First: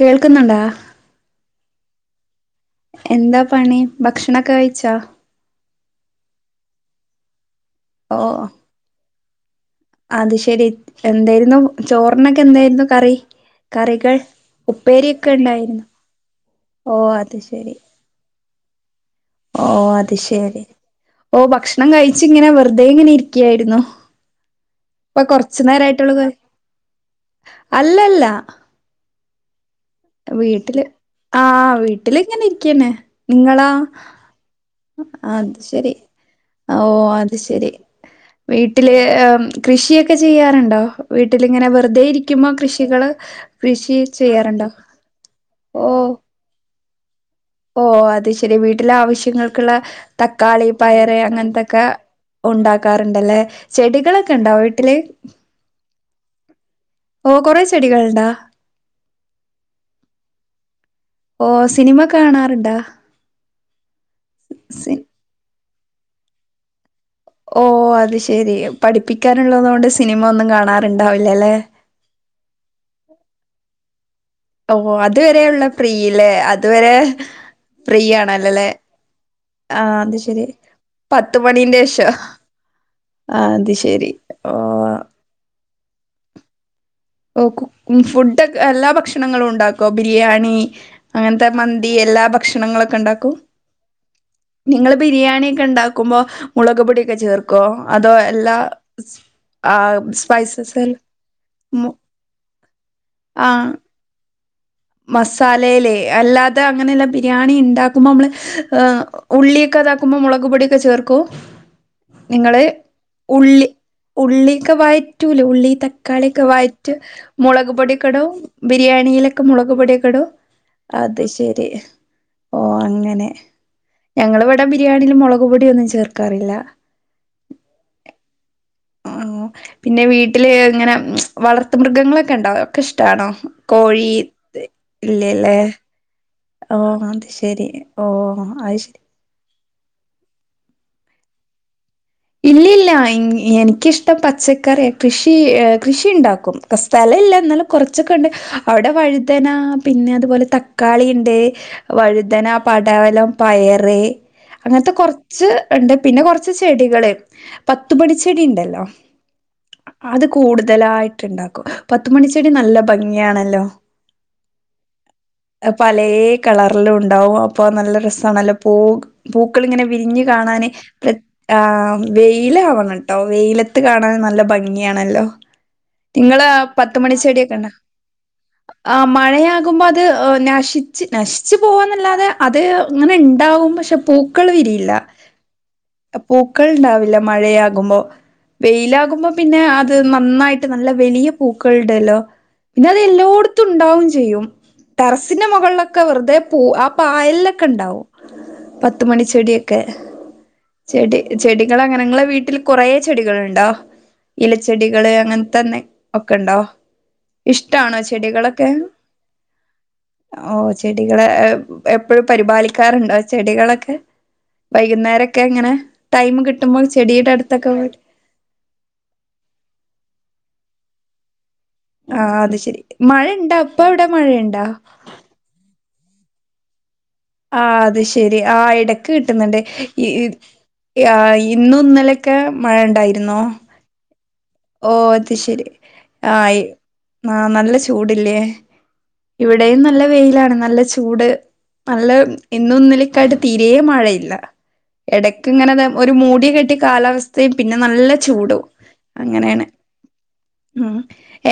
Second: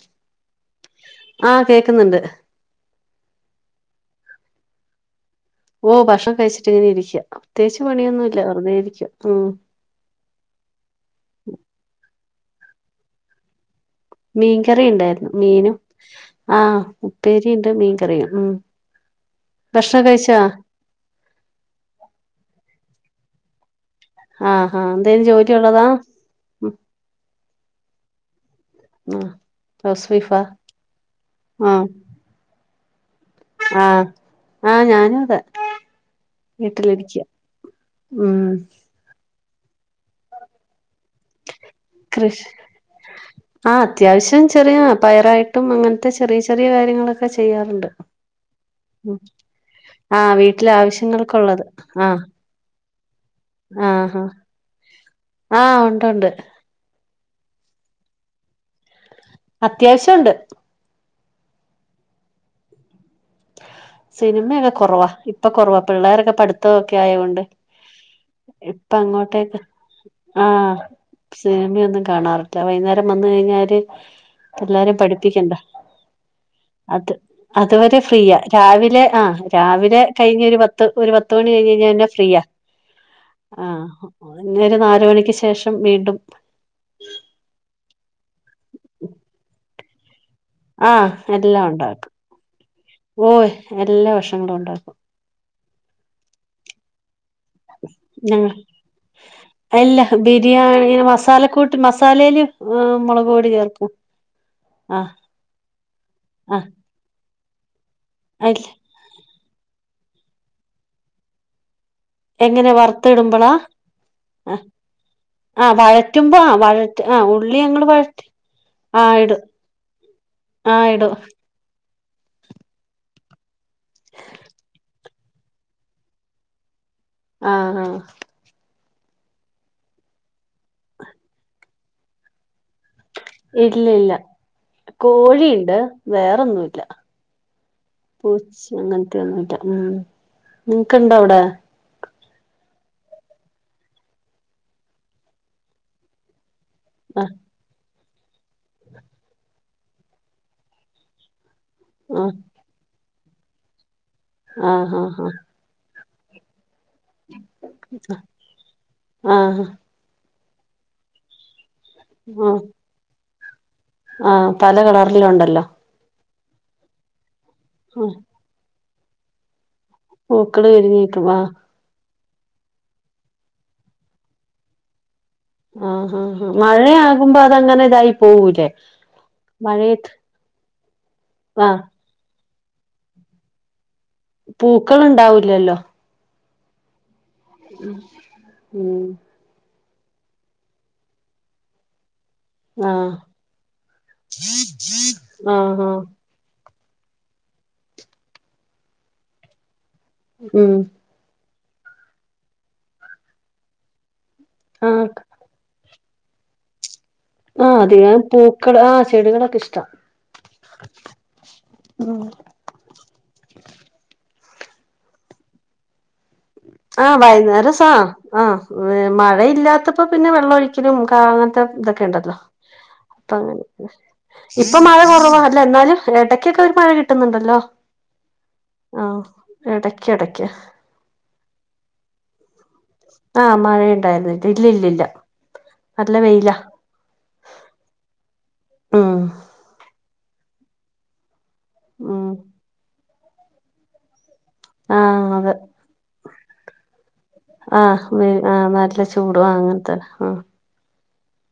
കേൾക്കുന്നിണ്ടാ? ആ കേക്കുന്നിണ്ട് എന്താ പണി ഭക്ഷണക്കെ കഴിച്ചോ? ഓ ഭക്ഷണം കഴിച്ചിട്ട് ഇങ്ങനെ ഇരിക്കാ പ്രത്യേകിച്ച് ഓ പണിയൊന്നും ഇല്ല വെറുതെ ഇരിക്ക ഉം അത് ശരി എന്തായിരുന്നു ചോറിനൊക്കെ എന്തായിരുന്നു കറി കറികൾ? മീൻകറിയിണ്ടാരുന്നു ഉപ്പേരിയൊക്കെ മീനും ഉണ്ടായിരുന്നു ആ ഓ അത് ഉപ്പേരിയിണ്ട് ശരി മീൻകറിയും ഉം ഓ ഭക്ഷണം അത് കഴിച്ചാ ശെരി ഓ ഭക്ഷണം കഴിച്ച് ഇങ്ങനെ വെറുതെ ഇങ്ങനെ ഇരിക്കായിരുന്നു. ആഹ് ആഹ് ഇപ്പൊ എന്തേലും ജോലി കൊറച്ചു ഉള്ളതാ നേരായിട്ടുള്ളൂ അല്ലല്ല ആ വീട്ടില് ആഹ് വീട്ടില് ഇങ്ങനെ ഇരിക്കാണ്. നിങ്ങളോ? ആഹ് ആഹ് ഞാനും അതെ അത് ശരി ഓ വീട്ടിലിരിക്ക അത് ശെരി ഉം വീട്ടില് കൃഷിയൊക്കെ ചെയ്യാറുണ്ടോ? വീട്ടിലിങ്ങനെ വെറുതെ കൃഷി ഇരിക്കുമ്പോ കൃഷികള് ആഹ് കൃഷി അത്യാവശ്യം ചെയ്യാറുണ്ടോ? ചെറിയ പയറായിട്ടും ഓ അങ്ങനത്തെ ചെറിയ ചെറിയ കാര്യങ്ങളൊക്കെ ഓ ചെയ്യാറുണ്ട് അത് ശെരി വീട്ടിലെ ഉം ആവശ്യങ്ങൾക്കുള്ള ആഹ് തക്കാളി വീട്ടിലെ പയറ് ആവശ്യങ്ങൾക്കുള്ളത് അങ്ങനത്തൊക്കെ ആഹ് ഒണ്ടാക്കാറുണ്ടല്ലേ ആഹ് ആഹ് ചെടികളൊക്കെ ഉണ്ടോ വീട്ടില്? ആഹ് ഉണ്ട് ഉണ്ട് ഓ കൊറെ ചെടികളുണ്ടാ? അത്യാവശ്യം ഉണ്ട് ഓ സിനിമ കാണാറുണ്ടാ? സിനിമയൊക്കെ സി കുറവാ ഇപ്പൊ കുറവാ പിള്ളേരൊക്കെ പഠിത്തം ഒക്കെ ആയോണ്ട് ഓഹ് അത് ശെരി ഇപ്പങ്ങോട്ടേക്ക് പഠിപ്പിക്കാനുള്ളത് കൊണ്ട് സിനിമ ഒന്നും ആഹ് കാണാറുണ്ടാവില്ലല്ലേ? സിനിമയൊന്നും കാണാറ് ല്ലാ വൈകുന്നേരം വന്ന് കഴിഞ്ഞാല് ഓ എല്ലാരും പഠിപ്പിക്കണ്ട അതുവരെയുള്ള ഫ്രീല്ലേ അതുവരെ ഫ്രീയാണ് യാ രാവിലെ ആ രാവിലെ കഴിഞ്ഞ് ശെരി ഒരു പത്ത് ഒരു പത്ത് മണി കഴിഞ്ഞ് മണീന്റെ കഴിഞ്ഞാന്നെ ശേഷോ? ഫ്രീയാ അത് ആഹ് ശെരി ഇനി ഒരു ഓഹ് നാല് മണിക്ക് ശേഷം വീണ്ടും ഓ കു ഫുഡോക്കെ എല്ലാ ഭക്ഷണങ്ങളും ഉണ്ടാക്കോ? ബിരിയാണി ആഹ് അങ്ങനത്തെ എല്ലാം മന്തി ഉണ്ടാക്കും എല്ലാ ഭക്ഷണങ്ങളൊക്കെ ഉണ്ടാക്കും ഓയ് എല്ലാ ഭക്ഷണങ്ങളും നിങ്ങള് ഉണ്ടാക്കും ബീ ബിരിയാണി ഒക്കെ ഇണ്ടാക്കുമ്പോ മുളക് പൊടിക്കെ ചേർക്കു ക്കോ അതോ ഞങ്ങൾ എല്ലാ ആ സ്പൈസസല്ല മസാല കൂട്ടി മസാലേല് മുളക് പൊടി ചേർക്കും ആഹ് മസാലയിലേ അല്ലാതെ ആഹ് അങ്ങനെയല്ല ബിരിയാണി ഇണ്ടാക്കുമ്പോ നമ്മള് അല്ല ഉള്ളിയൊക്കെ അതാക്കുമ്പോ മുളക് പൊടിയൊക്കെ ചേർക്കോ നിങ്ങള് എങ്ങനെ വറുത്ത് ഇടുമ്പളാ ഉള്ളി ഉള്ളിയൊക്കെ വയറ്റൂലെ ആ ഉള്ളി തക്കാളി വഴറ്റുമ്പോ ഒക്കെ ആ വയറ്റ് വഴറ്റ് ആ ഉള്ളി മുളക് ഞങ്ങള് വഴറ്റി പൊടിക്കടവും ആ ബിരിയാണിയിലൊക്കെ ഇടും [unintelligible] ആ ഇടും അത് ശരി ഓ അങ്ങനെ ഞങ്ങൾ ഇവിടെ ബിരിയാണിയില് മുളക് പൊടിയൊന്നും ചേർക്കാറില്ല ആഹ് ഹാ ആഹ് പിന്നെ വീട്ടില് ഇങ്ങനെ വളർത്ത് മൃഗങ്ങളൊക്കെ ഉണ്ടോ ഒക്കെ ഇഷ്ടാണോ കോഴി ഇല്ലില്ല ഇല്ലല്ലേ കോഴിയ്ണ്ട് വേറെ ഓ അത് ശരി ഓ അയ്ശ ഒന്നൂറ്റ ഉം നിങ്ങക്ക് ഇണ്ടോ അവിടെ ഇല്ലില്ല എനിക്കിഷ്ടം പച്ചക്കറിയാ കൃഷി കൃഷി ഇണ്ടാക്കും സ്ഥല ആ ഇല്ല എന്നാലും കുറച്ചൊക്കെ ഉണ്ട് അവിടെ വഴുതന പിന്നെ അതുപോലെ തക്കാളി ഇണ്ട് ആ വഴുതന പടവലം പയറ് അങ്ങനത്ത ആഹ് ആഹ് കൊർച്ച് ഉണ്ട് പിന്നെ കൊറച്ച് ചെടികള് പത്ത് പണിച്ചെടി ഇണ്ടല്ലോ ആഹ് ആഹ് അത് കൂടുതലായിട്ട്ണ്ടാക്കും പത്തുമണിച്ചെടി നല്ല ഭംഗിയാണല്ലോ ആഹ് പല കളറില് ഒണ്ടല്ലോ പലേ കളറിലും ഉണ്ടാവും അപ്പൊ നല്ല ആ രസാണല്ലോ പൂ പൂക്കളിങ്ങനെ വിരിഞ്ഞു പൂക്കള് കാണാന് വിരിഞ്ഞിക്കും ആ ആഹ് വെയില് ആവണം ട്ടോ വെയിലത്ത് കാണാൻ നല്ല ഭംഗിയണല്ലോ ആഹ് ആഹ് നിങ്ങള് പത്തുമണി മഴയാകുമ്പോ ചെടിയൊക്കെ ഒണ്ടാ അതങ്ങനെ ഇതായി പോവൂലേ ആഹ് മഴയാകുമ്പോ അത് മഴയത്ത് നശി നശിച്ച് ആ പോവ്ന്നല്ലാതെ അത് ഇങ്ങനെ ഉണ്ടാവും പക്ഷെ പൂ പൂക്കള് ഇണ്ടാവൂലല്ലോ പൂക്കൾ ഇണ്ടാവില്ല മഴയാകുമ്പോ ഉം വെയിലാകുമ്പോ പിന്നെ അത് നന്നായിട്ട് നല്ല വെലിയ പൂക്കളുടേല്ലോ പിന്നെ അത് ആഹ് എല്ലോട്ത്തും ഉണ്ടാവും ചെയ്യും ടെറസിന്റെ ആഹ് ആഹ് മുകളിലൊക്കെ വെറുതെ പൂ ആ പായലിലൊക്കെ ഇണ്ടാവും പത്തുമണിച്ചെടിയൊക്കെ ഉം ചെടി ചെടികളങ്ങന ഇങ്ങള വീട്ടിൽ കൊറേ ചെടികളുണ്ടോ ആഹ് ഇലച്ചെടികള് അങ്ങനെത്തന്നെ ഒക്കെ ഒണ്ടോ ആഹ് അതികം പൂക്കള് ആഹ് ചെടികളൊക്കെ ഇഷ്ടാ ഓ ചെടികളെ ഉം എപ്പൊഴും പരിപാലിക്കാറുണ്ടോ ചെടികളൊക്കെ വൈകുന്നേരൊക്കെ ഇങ്ങനെ ടൈം കിട്ട് ആഹ് വൈന്നൂരസാ ആഹ് മഴയില്ലാത്തപ്പോ പിന്നെ വെള്ളം ഒഴിക്കലും അങ്ങനത്ത ഇത ആ ക്കെണ്ടല്ലോ അത് ശരി മഴ അപ്പ ഇണ്ടാ ഇപ്പ അങ്ങ അവിടെ മഴയുണ്ടാ ഇപ്പം മഴ കൊറവാ ല്ല എന്നാലും എടയ്ക്കൊക്കെ ഒര് മഴ കിട്ടും ആഹ് അത് ശെരി ആ ഇടക്ക് ആഹ് കിട്ടുന്നുണ്ട് ഇടക്ക് ഇടക്ക് ആഹ് ഇന്നും ഇന്നലേം ക്കെ മഴ ഒണ്ടായിരുന്നോ മഴ [unintelligible] ഓ അത് ശരി ആയി ആഹ് നല്ല ചൂടടല്ലേ ഇവി ഉം ഇവിടെയും നല്ല വെയിലാണ് നല്ല ചൂട് നല്ല ഉം ഇന്നും ഇന്നലെക്കെയായിട്ട് തീരേം മഴയില്ല ആഹ് എടയ്ക്ക് അതെ ഇങ്ങനെ ഒരു മൂടിയ കെട്ടിയ കാലാവസ്ഥയും പിന്നെ നല്ല ചൂടും ചൂട് അങ്ങനെയാണ് അങ്ങനത്തെ ആഹ് ഉം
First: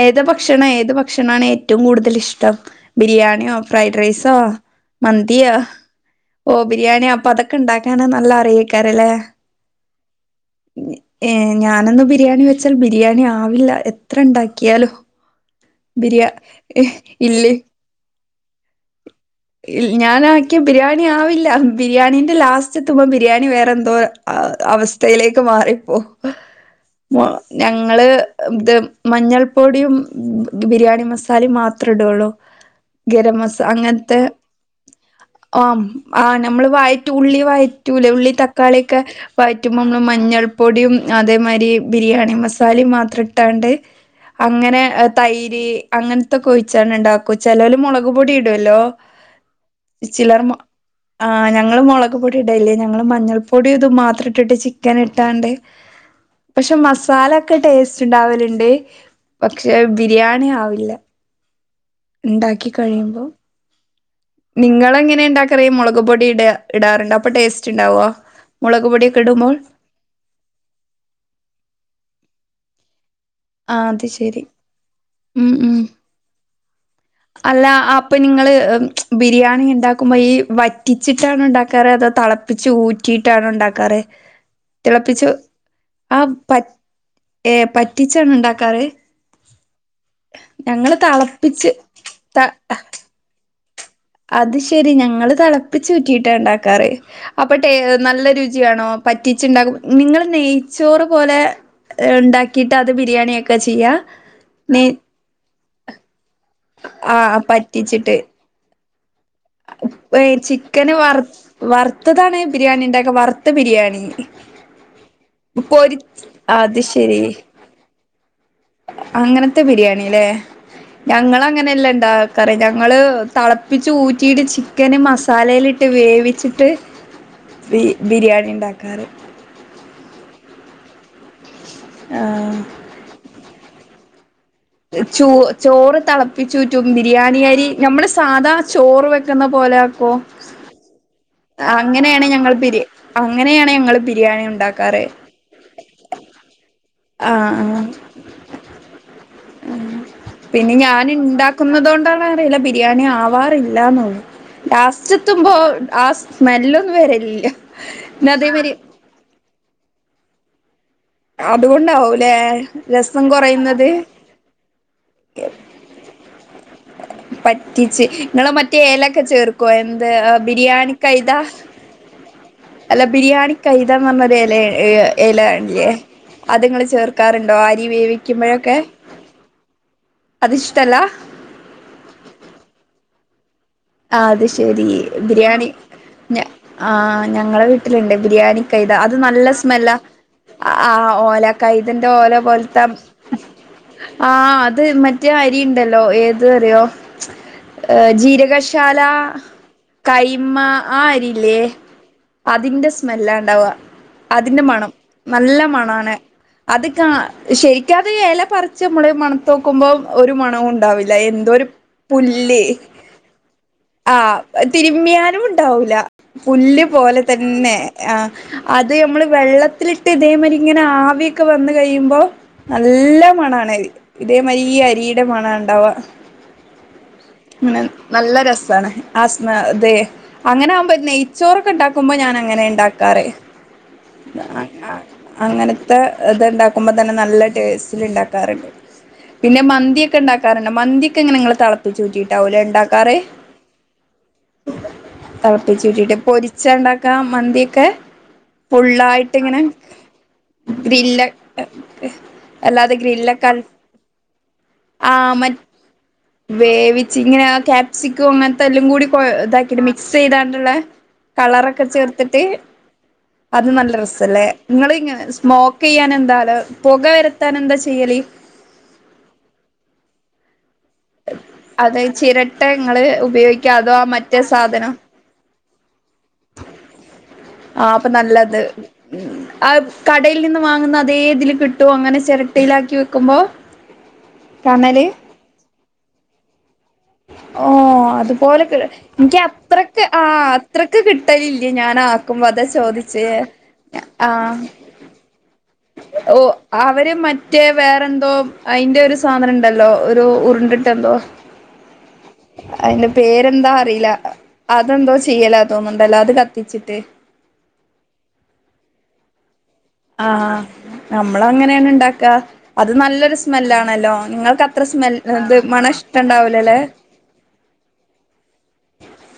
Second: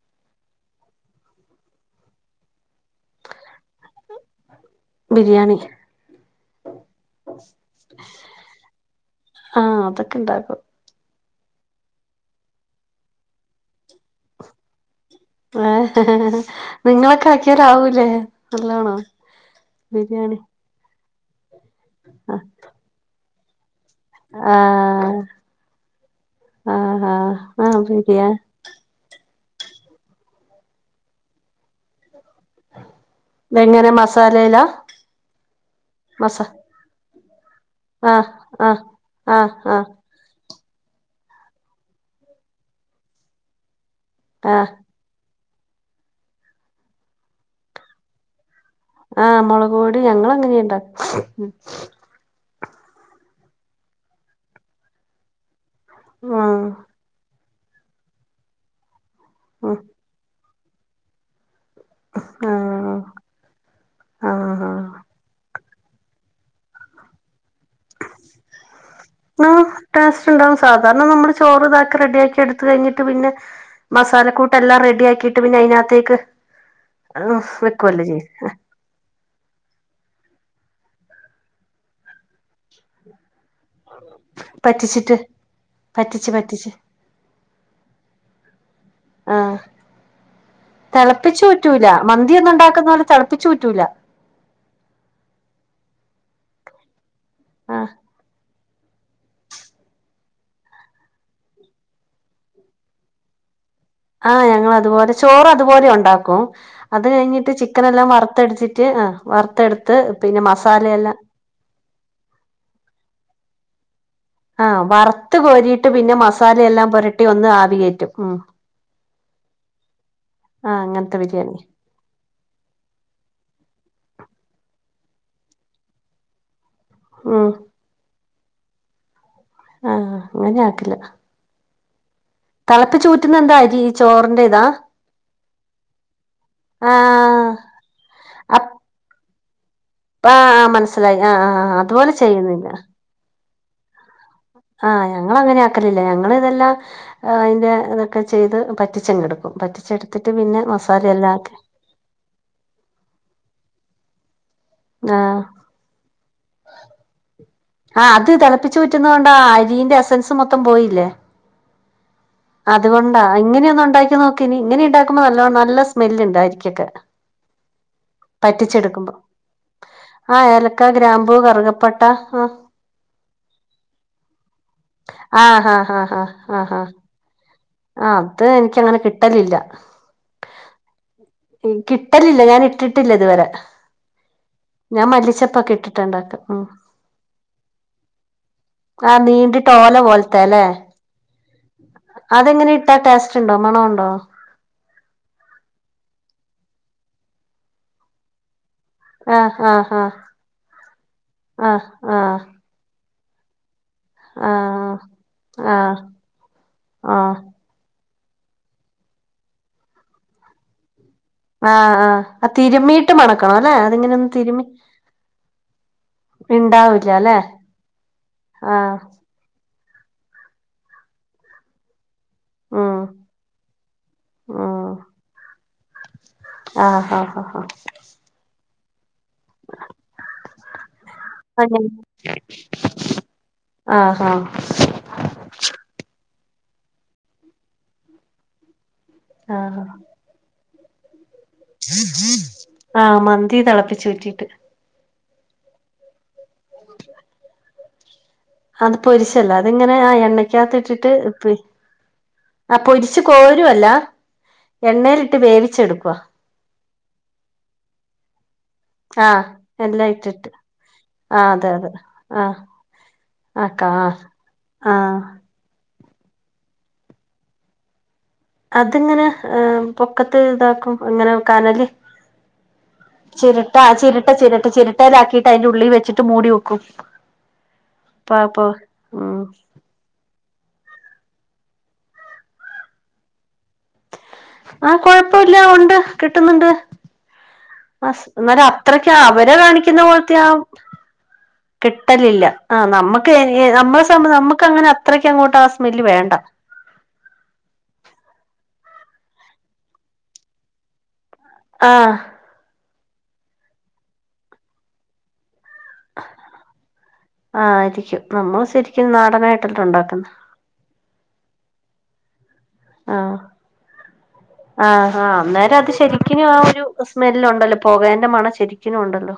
ഏത് ഭക്ഷണം ഏത് ഭക്ഷണാണ് ഏറ്റവും കൂടുതൽ ഇഷ്ടം ബിരിയാണിയോ ഫ്രൈഡ് റൈസോ മന്തിയോ ബിരിയാണി ഓ ബിരിയാണിയോ അപ്പൊ അതൊക്കെ ഉണ്ടാക്കാന നല്ല അറിയിക്കാരല്ലേ ആഹ് അതൊക്കെ ഇണ്ടാക്കും ഏഹ് ഞാനൊന്ന് ബിരിയാണി വെച്ചാൽ ബിരിയാണി ആവില്ല എത്ര ഇണ്ടാക്കിയാലും ഏഹ് നിങ്ങളൊക്കെ ഇല്ലേ ആക്കിയരാവൂലേ നല്ലോണം ഞാൻ ബിരിയാണി ആക്കിയ ബിരിയാണി ആവില്ല ബിരിയാണിന്റെ ലാസ്റ്റ് എത്തുമ്പോം ബിരിയാണി വേറെ എന്തോ ആഹ് അത്‌ അവസ്ഥയിലേക്ക് മാറിപ്പോ ആഹ് മാ ആഹ് ആഹ് ഞങ്ങള് ബിരിയാ ത് മഞ്ഞൾപ്പൊടിയും ബിരിയാണി മസാലിം മാത്രടൊള്ളു ഗരംമസ ഇതെങ്ങനെ അങ്ങൻത്തേ മസാലേലാ ആം ആഹ് മസ ഞ മ്മള് വയറ്റൂ ഉള്ളി വയറ്റൂലെ ആഹ് ഉള്ളിം ആഹ് തക്കാളിയൊക്കെ ആഹ് ആഹ് വയറ്റുമ്പൊന്ന് മ ഞ്ഞൾപൊടിം അതേമായ്രി ബിരിയാണി മസാലിം മാത്രം ഇട്ടാണ്ട് ആഹ് അങ്ങനെ തൈര് അങ്ങൻത്തൊക്കൊഴിച്ചാണ്ട് ഇണ്ടാക്കോ ചെലോല് മുളക്പൊടി ഇടൊല്ലോ ആഹ് മുളകു പൊടി ഞങ്ങളങ്ങനെ ഇണ്ടാ ക്പൊടി ഇടേല്ല്യ ഞങ്ങള് മഞ്ഞൾപ്പൊടിയും ഇതും മാത്രം ഇട്ടിട്ട് ചിക്കനിട്ടാണ്ട് ആഹ് പഷേ മസാലക്കെ ടേസ്റ്റ് ഉണ്ടാവല്ണ്ട് പക്ഷെ ഉം ബിരിയാണി ആവില്ല ഇണ്ടാക്കി ആഹ് കഴിയുമ്പോ ആഹ് ആഹ് നിങ്ങളെങ്ങനെ ഇണ്ടാക്കല് മുളക്പൊടി ഇടാ ഇടാറുണ്ടൊ അപ്പൊ ടേസ്റ്റ് ഇണ്ടാവോ മുളക്പൊടിയൊക്കെ ഇടുമോൾ ടേസ്റ്റ് ഇണ്ടാവും സാധാരണ നമ്മള് ചോറ് ഇതാക്ക റെഡിയാക്കി എടുത്ത് കഴിഞ്ഞിട്ട് പിന്നെ ആ അത് ശരി മസാലക്കൂട്ടെല്ലാം റെഡി ആക്കിട്ട് ഉം പിന്നെ ഉം അയിനകത്തേക്ക് അല്ല ആപ്പം നിങ്ങള് ബിരിയാണി ഇണ്ടാക്കുമ്പോ ഈ വറ്റിച്ചിട്ടാണോ ഇണ്ടാക്കാറ് അതോ തളപ്പിച്ച് ഊറ്റിയിട്ടാണോ ഇണ്ടാ ക്കാറ് പറ്റിച്ചിട്ട് തിളപ്പിച്ചു ആഹ് പറ്റിച്ച് പറ്റിച്ച് പറ്റ് ഏഹ് പ റ്റിച്ചാണോ ഇണ്ടാക്കാറ് ആഹ് ഞങ്ങള് തളപ്പിച്ച് തെളപ്പിച്ചൂറ്റൂല മന്തി ത ഒന്ന്ണ്ടാക്കുന്നോലെ തെളപ്പിച്ചൂറ്റൂല അത് ശെരി ഞങ്ങള് തിളപ്പിചൂറ്റിട്ട ഇണ്ടാക്കാറ് അപ്പ ട്ടേ ആഹ് നല്ല രു ചിയാണോ പറ്റിചിണ്ടാകുമ്പോ നിങ്ങള് നെയ്ച്ചോറ് പോലെ ഇണ്ടാക്കിട്ട് അത് ബിരിയാണിയാക്കാ ചെയ്യ ആഹ് ഞങ്ങളതുപോലെ ചോറതുപോലെ ഉണ്ടാക്കും അത് ആഹ് കഴിഞ്ഞിട്ട് ചിക്കനെല്ലാം പറ്റിച്ചിട്ട് വറുത്തടിച്ചി റ്റ് ആഹ് വറുതെട്ത്ത് പിന്നെ മസാലയെല്ലാ വറ്ത്തതാണ് ബിരിയാണി ഇണ്ടാക്ക വറുത്ത ബിരിയാണി ആഹ് വറുത്ത് കോരീട്ട് പൊരി പിന്നെ അത് മസാലെയെല്ലാം ശരി പുരട്ടി ഒന്ന് ആവികേറ്റും ഉം അങ്ങനത്തെ ബിരിയാണി ലേ ആഹ് അങ്ങനത്തെ ബിരിയാണി ഞങ്ങളങ്ങനെയല്ല ഇണ്ടാ കാറ് ഞങ്ങള് തളപ്പിച്ച് ഊറ്റിട്ട് ചിക്കന് മസാലയ്ല്ട്ട് വേവിച്ചിട്ട് ഉം ബി ബിരിയാണി ഇണ്ടാക്കാറ് ആഹ് അങ്ങനെ ആട്ടല് ആഹ് തളപ്പിചൂറ്റുന്ന എന്താ അരി ചോറിന്റെ ഇതാ ചോ ചോറ് തളപ്പിചൂറ്റും ബിരിയാണി ആഹ് അരി നമ്മള് സാധാ ചോറ് വെ ക്ക്ന്ന പോലെ ആക്കോ ആഹ് ആഹ് മനസ്സിലായി ആഹ് ആഹ് അതുപോലെ അങ്ങനേണ് ഞങ്ങൾ ചെയ്യുന്നില്ല ബിരി അങ്ങനേണ് ഞങ്ങള് ബിരിയാണി യുണ്ടാക്കാറ് ഞങ്ങളങ്ങനെ ആക്കലില്ല ഞങ്ങളിതല്ലാം അയിന്റെ ആഹ് ഇതൊക്കെ ചെയ്ത് പറ്റിച്ചെങ്ങെടുക് ക്കും. പറ്റിച്ചെടുത്തിട്ട് പിന്നെ മസാല എല്ലാം ആക് ന്നതോണ്ടാണൊ അറിയൂല ബിരിയാണി ആവാറില്ലാന്നൊള്ളു ആഹ് ലാസ്റ്റത്ത്മ്പോൾ ആ സ്മെല്ലൊന്നും വെരൽല്ല ആഹ് അത് തെളപ്പിച്ചൂറ്റുന്നതോണ്ടാ അരീന്റെ എസൻസ് മൊത്തം പോയില്ലേ അതുകൊണ്ടാവൂലേ അതുകൊണ്ടാ രസം ഇങ്ങനെയൊന്ന് കുറയുന്നത് ഉണ്ടാക്കി നോക്ക് ഇനി ഇങ്ങനെ ഉണ്ടാക്കുമ്പോ നല്ലോണം നല്ല സ്മെല്ല് ണ്ട് അരിക്കൊക്കെ പറ്റിച്ച്. ഇങ്ങള് മറ്റേ പറ്റിച്ചെടുക്കുമ്പോ എലൊക്കെ ചേർക്കോ എന്ത് ആഹ് ഏലക്ക ബിരിയാണി കൈത ഗ്രാമ്പൂ കറുകപ്പട്ട അല്ല ബിരിയാണി കൈതാന്ന് പറഞ്ഞൊരു എല ഏ എലയിൺല്ലേ അഹ് ആഹാ ർക്കാറ്ണ്ടോ അരി ആഹ് ത് വേവിക്കുമ്പോഴൊക്കെ എനിക്കങ്ങനെ കിട്ടലില്ല അത് ഇഷ്ടല്ല കിട്ടലില്ല ഞാന് ഇട്ടിട്ടില്ല ഇത് വരെ അത് ശെരി ബിര്യാണി ഇട്ടിട്ടുണ്ടാക്കും ഞ ഉം ആഹ് ഞങ്ങളെ വീട്ടില്ണ്ട് ബിരിയാണി കൈതാ അത് ആഹ് നല്ല നീണ്ടിട്ട് സ്മെല്ലാ ഓല പോലത്തെ അല്ലേ ആഹ് ഓല കൈതന്റെ ഓല അതെങ്ങനെ പോൽത്തെ ഇട്ടാ ടേസ്റ്റ് ഉണ്ടോ മണമുണ്ടോ ആഹ് അത് മ മറ്റെ അരിണ്ടല്ലോ ഏത് റിയോ ജീരകശാ ശാല ആഹ് ആഹ് ആഹ് കൈമ ആ അരില്ലേ ആഹ് അതിന്റെ സ് സ്മെല്ലാണ്ടാവാ അതിന്റെ മണം ആഹ് നല്ല ആഹ് ആഹ് മണാണ് അത്ക ആഹ് ശെരിക്കത് എല പറിച്ച്മ്മള് മണത്തോക്കുമ്പോ ഒരു മണവും ഉണ്ടാവില്ല എ ആഹ് ആഹ് ആ തിര്മ്മീട്ട് മണക്കണോലെ ആഹ് തിര്മ്മ്യാലും ഇണ്ടാവൂല പുല്ല് ഉണ്ടാവില്ല പോലെ അല്ലെ തന്നെ ആഹ് അത് ആഹ് നമ്മള് വെള്ളത്തില്ട്ട് ഇതേമാരി ങ്ങനെ ആവിയൊക്കെ വന്ന് കഴിയുമ്പോ ഉം നല്ല മണാണ് ഇതേമാരി ഈ ഉം അരീന്റെ മണാണ്ടവാ. ആഹ് ആഹ് ഹ ഹാ നല്ല രസാണ് ആ സ്മെ ദേ അങ്ങനെ ആവുമ്പോ നെയ് ചോറൊക്കെ ആഹ് ണ്ടാക്കുമ്പോ ഞാനങ്ങനെ ണ്ടാക്കാറ് ആഹ് ആഹ് അങ്ങനത്തെ ഇത് ഇണ്ടാക്കുമ്പോ തന്നെ നല്ല ടേസ്റ്റില് ണ്ടാക്കാറ്ണ്ട്. പിന്നെ ആഹ് മന്ത്യോക്കെണ്ടാക്കാറ്ണ്ട്. മന്ത്യോക്കെങ്ങനെ ങ്ങള് തെളപ്പിച്ചൂറ്റിട്ടാവുംല്ലേ ണ്ടാക്കാറ്. ന്തി തളപ്പിച്ചൂറ്റീട്ട്. തെളപ്പിച്ചൂറ്റിട്ട് പൊരിച്ചാണ്ടാക്കാ മന്ത്യോക്കെ? അത് പൊരിച്ചല്ല അതിങ്ങനെ ആഹ് എണ്ണക്കകത്തിട്ട്ട്ട് ഗ്രില്ല ആഹ് അല്ലാതെ പ്പൊരിച്ച് ഗ്രില്ലൊക്കെ കോരുവല്ല ആഹ് എണ്ണേല്ട്ട് മ വേവിച്ചെട്ക്കുവ. വേവിച്ച് ങ്ങനെ ആ ക്യാപ്സിക്കോ അങ്ങൻത്തെല്ലും കൂടി കൊയ് ആഹ് താക്കിട്ട് എല്ലാം ഇട്ടിട്ട് മിക്സെയ്താണ്ട്ള്ളെ, ആഹ് അതെ കളറൊക്കെ അതെ ചേർത്ത്ട്ട്. ആഹ് അത് ആക്കാ നല്ല രസല്ലേ ആഹ് ങ്ങള്ങ്ങനെ സ്മോ ക്കീയാനെന്താലെ പൊകവര്ത്താനെന്താ ചെയ്യല്? അത്ങ്ങനെ ആഹ് പൊക്കത്ത് താക്കും. ങ്ങനെ കനല് അത് ചിരട്ട ഇങ്ങള് ഉപയോഗിക്കാ ചിരട്ട അതോ ആ ചിരട്ട മറ്റേ ചിരട്ട സാധനോ ചിരട്ടേലാക്കി ട്ട് ഐന്റെ ഉള്ളീ വെച്ച് ആഹ് അപ്പം അപ്പ നല്ലത് അപ്പൊ ഉം അത് കടയിൽ നിന്ന് വാങ്ങുന്ന അതേ തില് കിട്ടോ അങ്ങനെ ചെരട്ടയിലാക്കി വെക്കുമ്പോ? ആഹ് കണല് കൊഴപ്പോല്ല ഒണ്ട് കിട്ട്ന്ന്ണ്ട്. ഓ... ഓ അതുപോലെ ക് ഇൻക് അവരെ കാണിക്കുന്ന അത്രക്ക് പോലത്തെ ആ ആഹ് അത്രക്ക് കിട്ടലില്ല ഞാൻ ആക്കുമ്പോ അതാ ചോ ആഹ് നമ്മക്ക് നമ്മളെ സം നമ്മക്ക് അങ്ങനെ അത്രയ്ക്ക് അങ്ങോട്ട് ആ സ്മെല്ല് വേണ്ട ഓ അവര് മറ്റേ വേറെന്തോ അയ്ന്റെ ഒരു സാധനണ്ടല്ലോ ഒരു ഉർണ്ട്ട്ടെന്തോ ആഹ് അയ്ന്റെ പേരെന്താ അറീല. അതെന്തോ ചെയ്യലാ തോന്ന്ണ്ടല്ലോ അത് കത്തിച്ച്ട്ട് ആഹ് ആയിരിക്കും. നമ്മള് ശെരിക്കും നാടനായിട്ടല്ലെ ഉണ്ടാ ആഹ് നമ്മളങ്ങനേണ് ണ്ടാക്കാ അത് നല്ലൊരു ആഹ് സ്മെല്ലാണല്ലോ, നിങ്ങൾക്കത്ര ആഹ് സ്മെല്ല് ഇത് മണം ഇഷ്ട്ടണ്ടാവൂലലേ? സ്മെല്ലുണ്ടല്ലോ പോകേന്റെ മണം ശരിക്കിനൂണ്ടല്ലോ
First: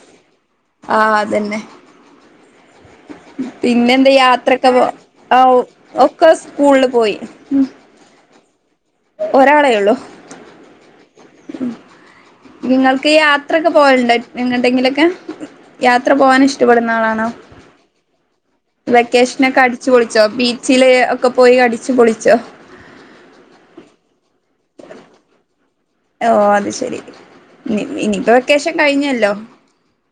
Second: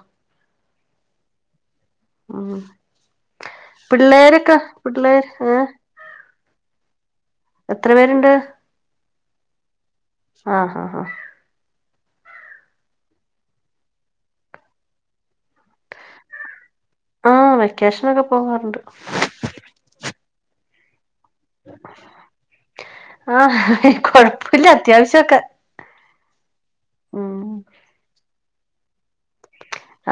ആഹ് അതന്നെ. ഉം പിന്നെന്താ പിള്ളേരൊക്കെ യാത്രൊക്കെ പോ പിള്ളേര് ഓ ഏഹ് ഒക്കെ സ്കൂൾല് പോയി. എത്ര പേര്ണ്ട്? ഒരാളേയൊള്ളു. ആഹ് ആഹ് നിങ്ങൾക്ക് യാത്രൊക്കെ പോവല് ണ്ടോ എങ്ങട്ടെങ്കിലൊക്കെ യാത്ര പോവാൻ ഇഷ്ട്ടപ്പെട്ന്ന ആളാണോ? സ്റ്റേഷനൊക്കെ പോവാറുണ്ട്. വെക്കേഷനൊക്കെ അടിച്ച് പൊളിച്ചോ ബീച്ചില് ഒക്കെ പോയി അടിച്ചു പൊളിച്ചോ. ആഹ് കൊഴപ്പുല്ല അത്യാവശ്യം ഒക്കെ. ഓ അത് ശെരി നി ഇനിപ്പോ വെക്കേഷൻ കഴിഞ്ഞല്ലോ.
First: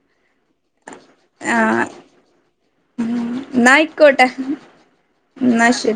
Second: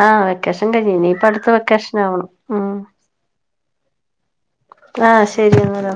ആഹ് വെക്കേഷൻ കൈഞ്ഞ് ഇനീപ്പോ അട്ത്ത ആഹ് വെക്കേഷനാവണം ഉം ഉം ന്നായിക്കോട്ടെ. ആഹ് ശെരി ങ്ങനെ.